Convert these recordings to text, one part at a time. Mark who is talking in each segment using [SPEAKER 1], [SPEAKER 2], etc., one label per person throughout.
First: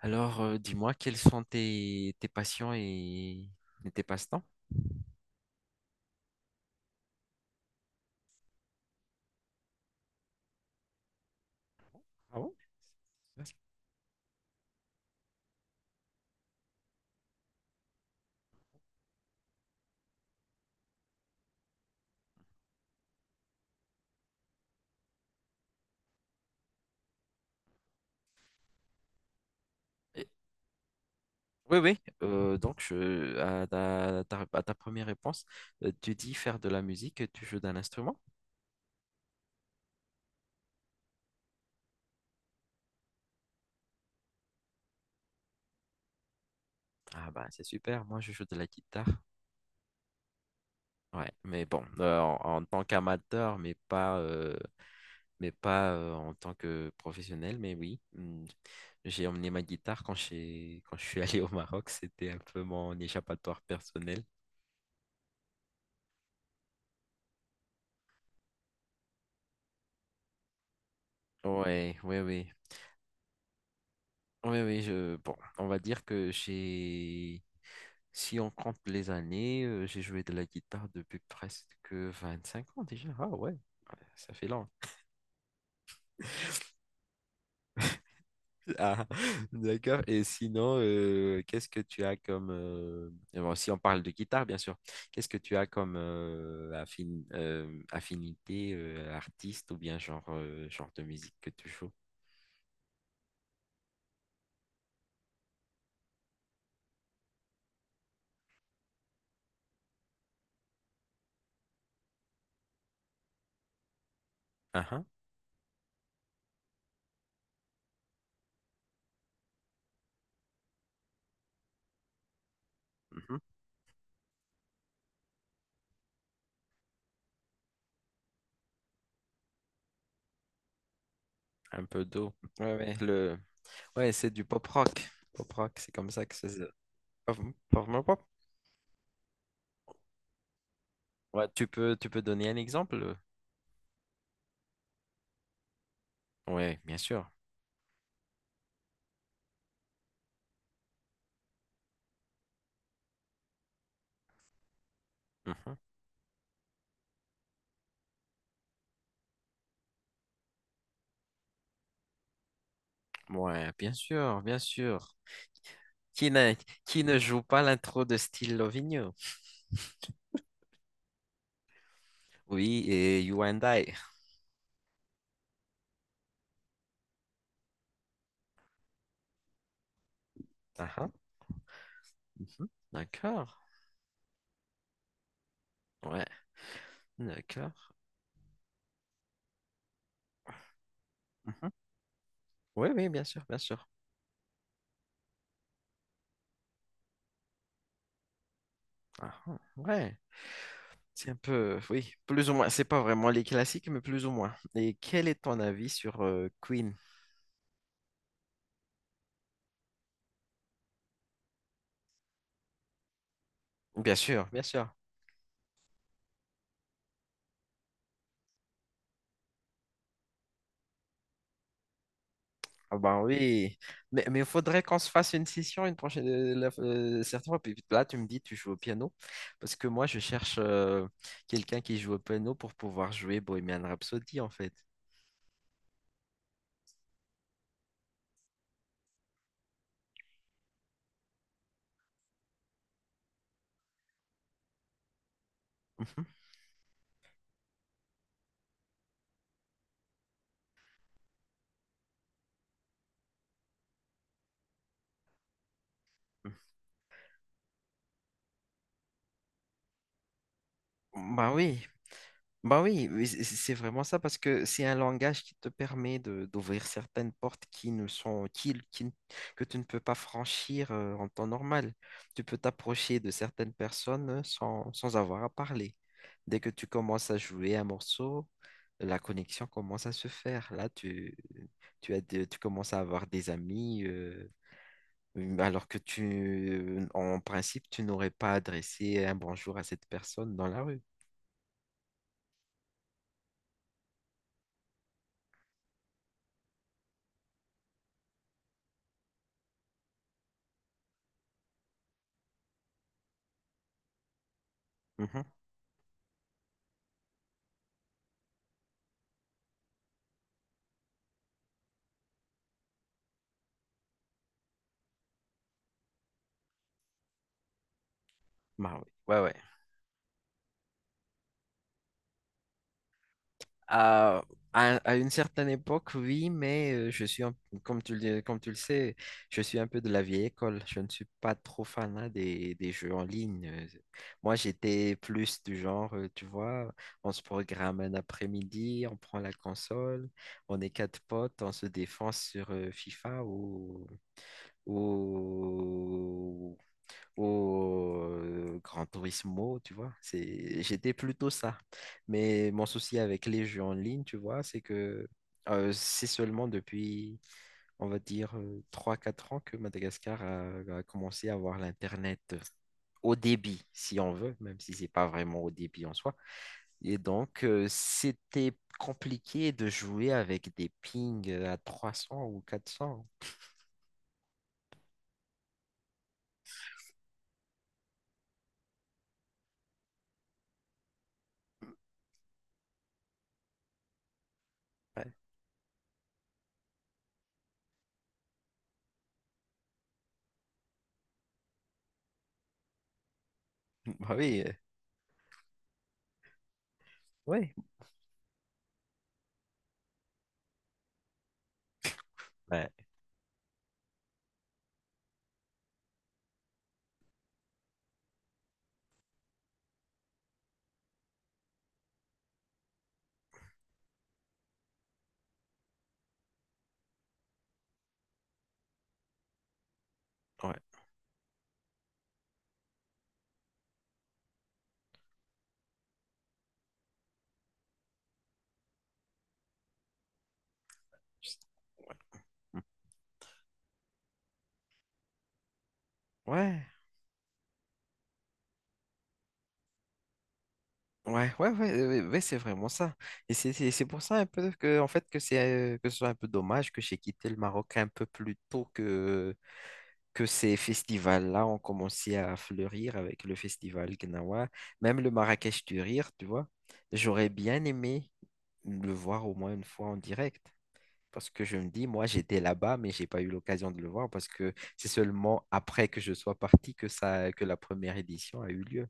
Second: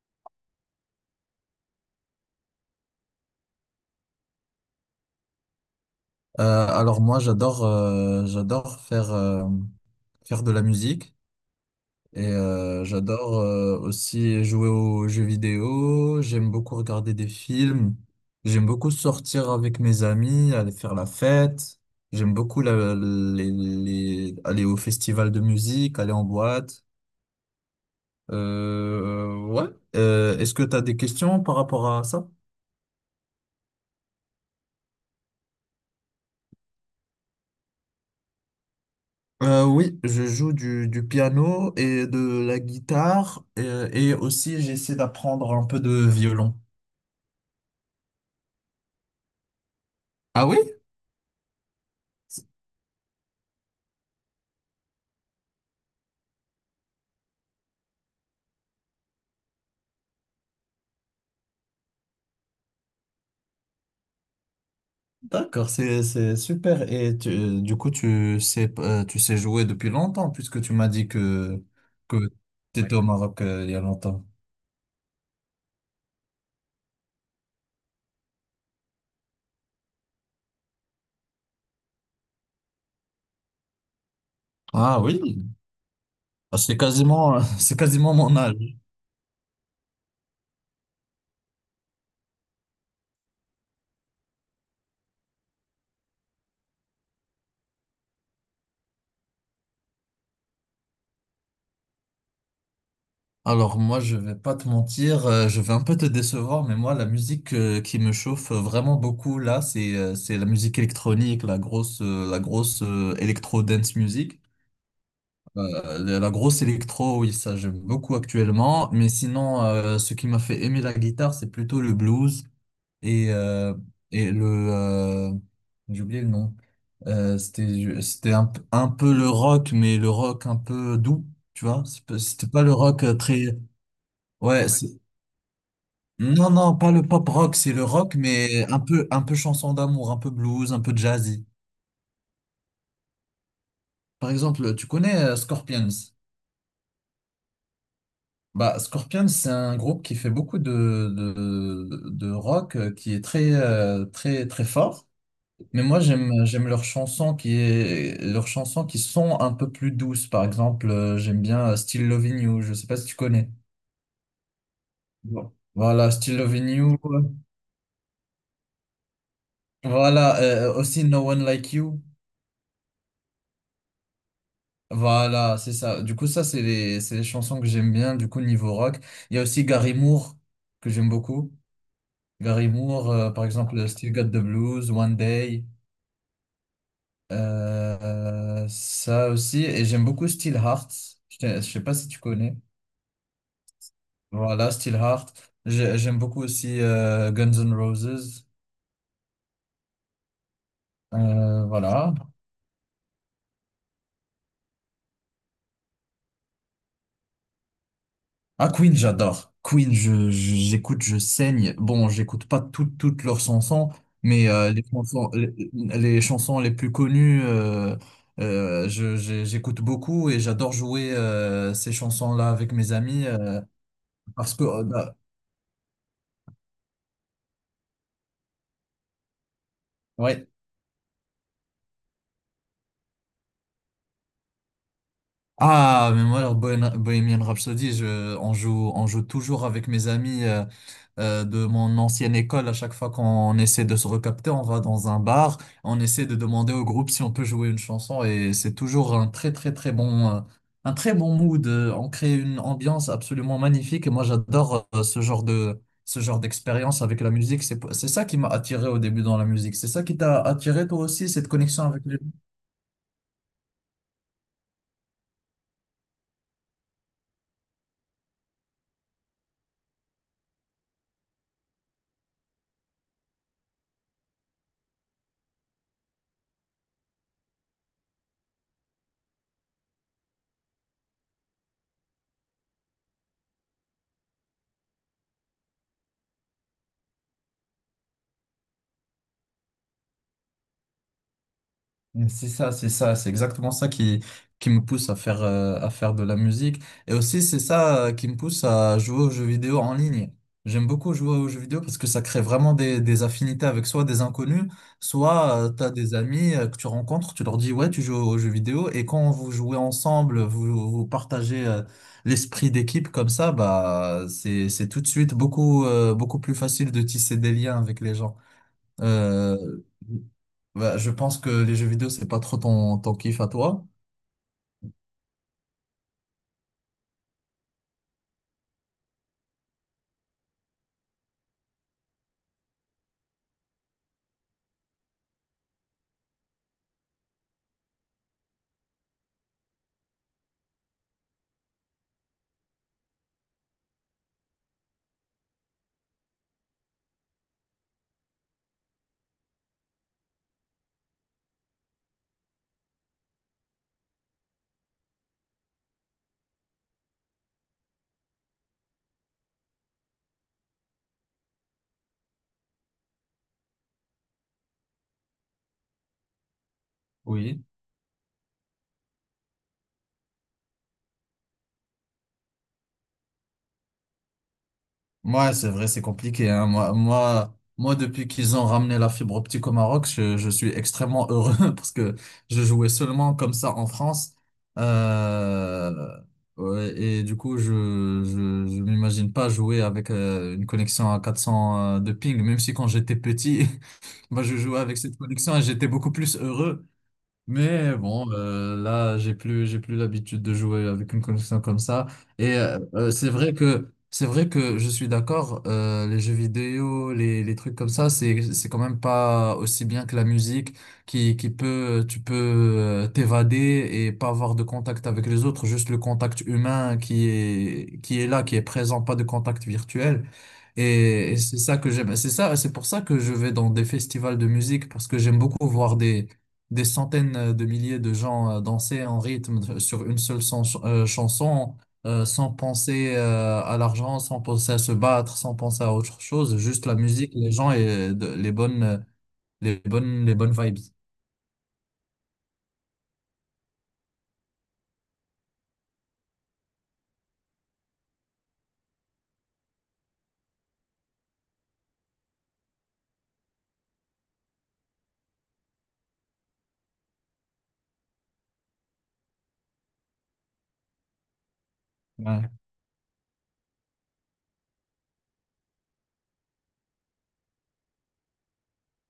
[SPEAKER 1] Dis-moi, quels sont tes passions et tes passe-temps?
[SPEAKER 2] Alors moi j'adore faire de la musique et
[SPEAKER 1] Ah bon?
[SPEAKER 2] j'adore aussi jouer aux jeux vidéo, j'aime beaucoup regarder des films, j'aime beaucoup sortir avec mes amis, aller faire la fête, j'aime beaucoup aller au festival de musique, aller en boîte. Ouais.
[SPEAKER 1] Et-
[SPEAKER 2] Est-ce que tu as des questions par
[SPEAKER 1] Oui,
[SPEAKER 2] rapport
[SPEAKER 1] oui.
[SPEAKER 2] à ça?
[SPEAKER 1] Donc, à ta première réponse, tu dis faire de la musique, tu joues d'un instrument?
[SPEAKER 2] Oui, je joue du piano et de la guitare, et, aussi j'essaie d'apprendre un peu de violon.
[SPEAKER 1] Ah bah, c'est super, moi je joue de la guitare.
[SPEAKER 2] Ah oui?
[SPEAKER 1] Ouais, mais bon, en tant qu'amateur, mais pas en tant que professionnel, mais oui. J'ai emmené ma guitare quand je suis allé au Maroc, c'était un peu mon échappatoire personnel.
[SPEAKER 2] D'accord, c'est super. Et du coup, tu sais, jouer depuis longtemps puisque tu m'as dit que,
[SPEAKER 1] Ouais,
[SPEAKER 2] que
[SPEAKER 1] oui, oui.
[SPEAKER 2] tu étais au Maroc il y a longtemps.
[SPEAKER 1] Oui, oui, bon, on va dire que si on compte les années, j'ai joué de la guitare depuis presque 25 ans déjà. Ah ouais, ouais, ça fait long.
[SPEAKER 2] Ah oui. Ah, c'est quasiment, c'est quasiment mon âge.
[SPEAKER 1] Ah, d'accord. Et sinon, qu'est-ce que tu as bon, si on parle de guitare, bien sûr, qu'est-ce que tu as comme affinité artiste ou bien genre, genre de musique que tu joues?
[SPEAKER 2] Alors moi, je vais pas te mentir, je vais un peu te décevoir, mais moi, la musique, qui me chauffe vraiment beaucoup là, c'est la musique électronique, la grosse électro dance music.
[SPEAKER 1] Ah, ah,
[SPEAKER 2] La grosse électro, oui, ça j'aime beaucoup actuellement. Mais sinon, ce qui m'a fait aimer la guitare, c'est plutôt le blues et
[SPEAKER 1] mhm.
[SPEAKER 2] le euh, j'ai oublié le nom. C'était un peu le rock, mais le rock un peu doux, tu
[SPEAKER 1] Un
[SPEAKER 2] vois.
[SPEAKER 1] peu d'eau.
[SPEAKER 2] C'était pas le
[SPEAKER 1] Ouais, ouais,
[SPEAKER 2] rock très.
[SPEAKER 1] ouais, c'est du pop
[SPEAKER 2] Ouais,
[SPEAKER 1] rock. Pop rock, c'est comme ça que ça.
[SPEAKER 2] non,
[SPEAKER 1] se...
[SPEAKER 2] non, pas le pop rock, c'est le
[SPEAKER 1] Parle-moi
[SPEAKER 2] rock,
[SPEAKER 1] pas.
[SPEAKER 2] mais un peu chanson d'amour, un peu blues, un peu jazzy.
[SPEAKER 1] Ouais, tu peux donner un exemple?
[SPEAKER 2] Par exemple, tu connais Scorpions?
[SPEAKER 1] Ouais, bien sûr.
[SPEAKER 2] Bah, Scorpions, c'est un groupe qui fait beaucoup de rock, qui est très, très, très fort.
[SPEAKER 1] Mhm.
[SPEAKER 2] Mais moi, j'aime leurs chansons qui sont un peu plus douces. Par exemple, j'aime bien Still Loving You. Je sais pas si tu connais.
[SPEAKER 1] Ouais, bien sûr, bien sûr.
[SPEAKER 2] Bon. Voilà,
[SPEAKER 1] Qui
[SPEAKER 2] Still
[SPEAKER 1] ne,
[SPEAKER 2] Loving You.
[SPEAKER 1] qui ne joue pas l'intro de Style Loving.
[SPEAKER 2] Voilà, aussi No One Like You.
[SPEAKER 1] Oui, et You and I.
[SPEAKER 2] Voilà, c'est ça. Du coup, ça, c'est les chansons que j'aime bien, du coup, niveau rock. Il y a aussi Gary Moore, que
[SPEAKER 1] Ah ah,
[SPEAKER 2] j'aime beaucoup.
[SPEAKER 1] mhm.
[SPEAKER 2] Gary Moore, par
[SPEAKER 1] D'accord.
[SPEAKER 2] exemple, Still Got the Blues, One Day,
[SPEAKER 1] Ouais, d'accord.
[SPEAKER 2] ça aussi. Et j'aime beaucoup Steelheart.
[SPEAKER 1] Mhm.
[SPEAKER 2] Je sais pas si tu connais.
[SPEAKER 1] Oui, oui, bien sûr, bien sûr.
[SPEAKER 2] Voilà, Steelheart. J'aime beaucoup aussi Guns N' Roses.
[SPEAKER 1] Ah ah, ouais, c'est un peu, oui,
[SPEAKER 2] Voilà.
[SPEAKER 1] plus ou moins. C'est pas vraiment les classiques, mais plus ou moins. Et quel est ton avis sur Queen?
[SPEAKER 2] Ah, Queen, j'adore. Queen, j'écoute, je saigne. Bon, j'écoute pas toutes leurs chansons,
[SPEAKER 1] Bien sûr,
[SPEAKER 2] mais
[SPEAKER 1] bien sûr.
[SPEAKER 2] les chansons les plus connues, j'écoute beaucoup et j'adore jouer ces chansons-là avec mes
[SPEAKER 1] Ah ben
[SPEAKER 2] amis,
[SPEAKER 1] oui, mais il
[SPEAKER 2] parce que
[SPEAKER 1] faudrait qu'on se fasse une session une prochaine certaines fois. Puis là, tu me dis tu joues au piano parce que moi je
[SPEAKER 2] ouais.
[SPEAKER 1] cherche quelqu'un qui joue au piano pour pouvoir jouer Bohemian Rhapsody en fait.
[SPEAKER 2] Ah, mais moi, alors, Bohemian Rhapsody, on joue toujours avec mes amis, de mon ancienne école. À chaque fois qu'on essaie de se recapter, on va dans un bar, on essaie
[SPEAKER 1] Mhm.
[SPEAKER 2] de demander au groupe si on peut jouer une chanson et c'est toujours un très très très un très bon mood. On crée une ambiance absolument magnifique et moi j'adore ce genre d'expérience avec la musique. C'est ça qui m'a attiré au début dans la musique. C'est ça qui t'a attiré toi aussi, cette
[SPEAKER 1] Bah
[SPEAKER 2] connexion
[SPEAKER 1] oui,
[SPEAKER 2] avec les.
[SPEAKER 1] bah oui, oui, c'est vraiment ça parce que c'est un langage qui te permet de d'ouvrir certaines portes qui ne sont qui ne- que tu ne peux pas franchir en temps normal. Tu peux t'approcher de certaines personnes sans avoir à parler. Dès que tu commences à jouer un morceau, la connexion commence à se faire. Là, tu tu commences à avoir des amis, alors que tu en principe tu n'aurais pas adressé un bonjour à cette personne dans la rue.
[SPEAKER 2] C'est ça, c'est ça, c'est exactement ça qui me pousse à faire de la musique. Et aussi, c'est ça, qui me pousse à jouer aux jeux vidéo en ligne. J'aime beaucoup jouer aux jeux vidéo parce que ça crée vraiment des affinités avec soit des inconnus,
[SPEAKER 1] Mhm.
[SPEAKER 2] soit tu as des amis, que tu rencontres, tu leur dis, ouais, tu joues aux jeux vidéo. Et quand vous jouez ensemble, vous partagez l'esprit d'équipe. Comme ça, bah, c'est tout de suite beaucoup plus facile de tisser des liens avec les gens.
[SPEAKER 1] Bah oui. Ouais, ouais.
[SPEAKER 2] Euh, Bah, je pense que les jeux vidéo, c'est pas trop ton kiff à toi.
[SPEAKER 1] À, à une certaine époque, oui, mais comme tu le sais, je suis un peu de la vieille école. Je ne suis pas trop fanat des jeux en ligne. Moi, j'étais plus du genre, tu vois, on se programme un après-midi, on prend la console, on est quatre potes, on se défonce sur FIFA ou au Gran Turismo, tu vois. J'étais plutôt ça. Mais mon souci avec les jeux en ligne, tu vois, c'est que c'est seulement depuis, on va dire, trois quatre ans que Madagascar a commencé à avoir l'Internet au débit, si on veut, même si c'est pas vraiment au débit en soi. Et
[SPEAKER 2] Oui.
[SPEAKER 1] donc, c'était compliqué de jouer avec des pings à trois cents ou 400.
[SPEAKER 2] Moi, c'est vrai, c'est compliqué, hein. Moi, depuis qu'ils ont ramené la fibre optique au Maroc, je suis extrêmement heureux parce que je jouais seulement comme ça en France.
[SPEAKER 1] Ouais.
[SPEAKER 2] Euh, ouais, et du coup, je, je m'imagine pas jouer avec une connexion à 400, de ping, même si quand j'étais petit,
[SPEAKER 1] Bah
[SPEAKER 2] bah, je
[SPEAKER 1] oui,
[SPEAKER 2] jouais avec cette connexion et j'étais beaucoup plus heureux.
[SPEAKER 1] ouais.
[SPEAKER 2] Mais bon, là, j'ai plus l'habitude de jouer avec une connexion comme ça. Et
[SPEAKER 1] Ouais.
[SPEAKER 2] c'est vrai que je suis d'accord. Les jeux vidéo, les trucs comme ça, c'est quand même pas aussi bien que la musique, tu peux t'évader et pas avoir de contact avec les autres, juste le contact humain qui est là, qui est présent, pas de contact virtuel.
[SPEAKER 1] Ouais.
[SPEAKER 2] Et c'est ça que j'aime. C'est ça, c'est pour ça que je vais dans des festivals de musique parce que j'aime beaucoup voir des centaines, de milliers de gens, danser en rythme, sur une seule chanson, sans
[SPEAKER 1] Ouais.
[SPEAKER 2] penser, à l'argent, sans penser à se battre, sans penser à autre chose,
[SPEAKER 1] Ouais.
[SPEAKER 2] juste la musique, les gens et les bonnes vibes.
[SPEAKER 1] Ouais, ouais, ouais, ouais, ouais, c'est vraiment ça. Et c'est pour ça un peu en fait, que ce soit un peu dommage que j'ai quitté le Maroc un peu plus tôt que ces festivals-là ont commencé à fleurir avec le festival Gnawa, même le Marrakech du Rire, tu vois. J'aurais bien aimé le voir au moins une fois en direct. Parce que je me dis, moi,
[SPEAKER 2] Ouais.
[SPEAKER 1] j'étais là-bas, mais j'ai pas eu l'occasion de le voir parce que c'est seulement après que je sois parti que la première édition a eu lieu.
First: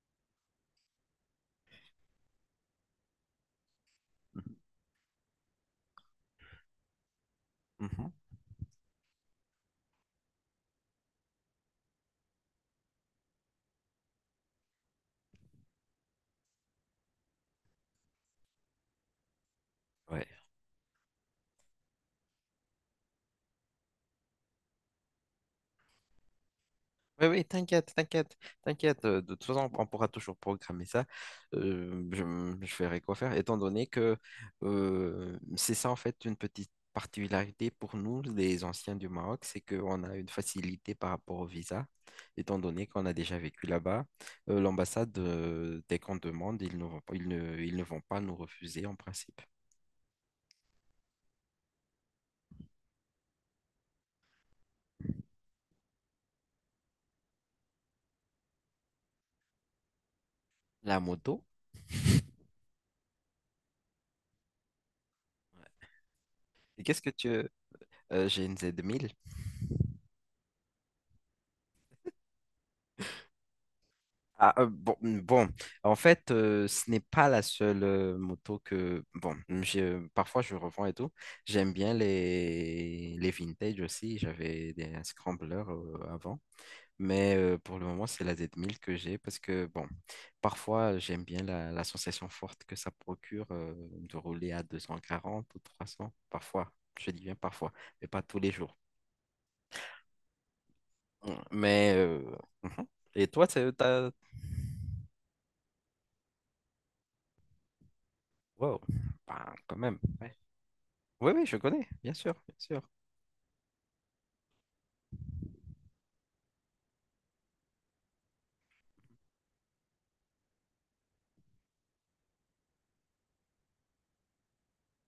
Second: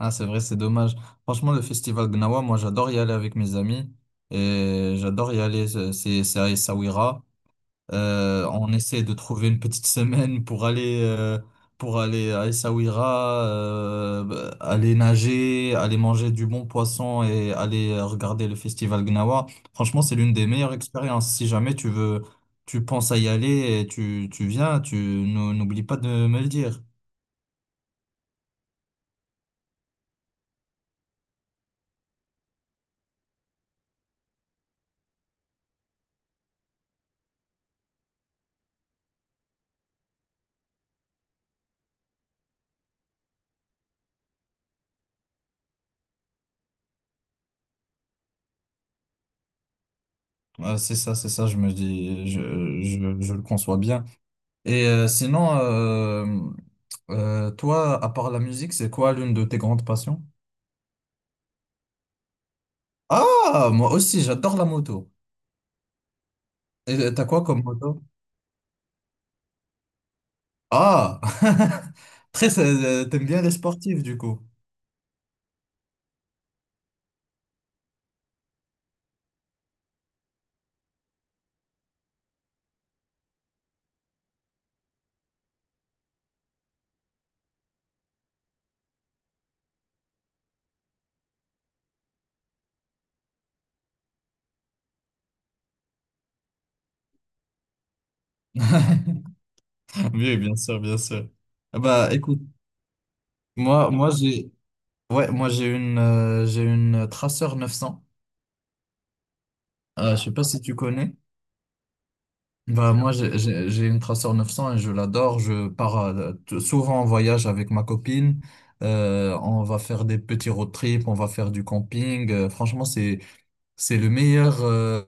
[SPEAKER 2] Ah, c'est vrai, c'est dommage. Franchement, le festival Gnawa, moi, j'adore y aller avec mes amis
[SPEAKER 1] Mhm.
[SPEAKER 2] et j'adore y aller. C'est à Essaouira.
[SPEAKER 1] Mhm.
[SPEAKER 2] On essaie de trouver une petite semaine pour aller à Essaouira, bah, aller nager, aller manger du bon poisson et aller regarder le festival Gnawa. Franchement, c'est
[SPEAKER 1] Ouais.
[SPEAKER 2] l'une des meilleures expériences. Si jamais tu veux, tu penses à y aller et tu viens, n'oublie pas de me le dire.
[SPEAKER 1] Oui, oui, t'inquiète, t'inquiète, t'inquiète. De toute façon, on pourra toujours programmer ça. Je verrai quoi faire, étant donné que c'est ça, en fait, une petite particularité pour nous, les anciens du Maroc, c'est qu'on a une facilité par rapport au visa, étant donné qu'on a déjà vécu là-bas. L'ambassade, dès qu'on demande, ils ne vont pas nous refuser en principe.
[SPEAKER 2] C'est ça, c'est ça, je me dis, je le conçois bien. Et sinon, toi, à part la musique, c'est quoi l'une de tes grandes passions?
[SPEAKER 1] La moto,
[SPEAKER 2] Ah, moi aussi, j'adore la moto.
[SPEAKER 1] et
[SPEAKER 2] Et
[SPEAKER 1] qu'est-ce que
[SPEAKER 2] t'as
[SPEAKER 1] tu...
[SPEAKER 2] quoi comme moto?
[SPEAKER 1] J'ai une Z1000.
[SPEAKER 2] Ah, très, t'aimes bien les sportifs du coup.
[SPEAKER 1] Ah, euh, bon, mm, bon, En fait, ce n'est pas la seule moto que... Bon, parfois je revends et tout. J'aime bien les vintage aussi. J'avais des scramblers avant. Mais pour le moment, c'est la Z1000 que j'ai parce que, bon, parfois j'aime bien la sensation forte que ça procure de rouler à 240 ou 300. Parfois, je dis bien parfois, mais pas tous les jours.
[SPEAKER 2] Oui, bien sûr, bien sûr. Ah,
[SPEAKER 1] Mais...
[SPEAKER 2] bah, écoute,
[SPEAKER 1] mhm. Et toi, c'est...
[SPEAKER 2] moi, moi j'ai, ouais, moi j'ai une, Tracer 900.
[SPEAKER 1] Wow, ben quand même.
[SPEAKER 2] Je sais pas si tu connais.
[SPEAKER 1] Oui, oui, je connais, bien sûr, bien sûr.
[SPEAKER 2] Bah, moi, j'ai une Tracer 900 et je l'adore. Je pars souvent en voyage avec ma copine. On va faire des petits road trips, on va faire du camping. Franchement, c'est le meilleur.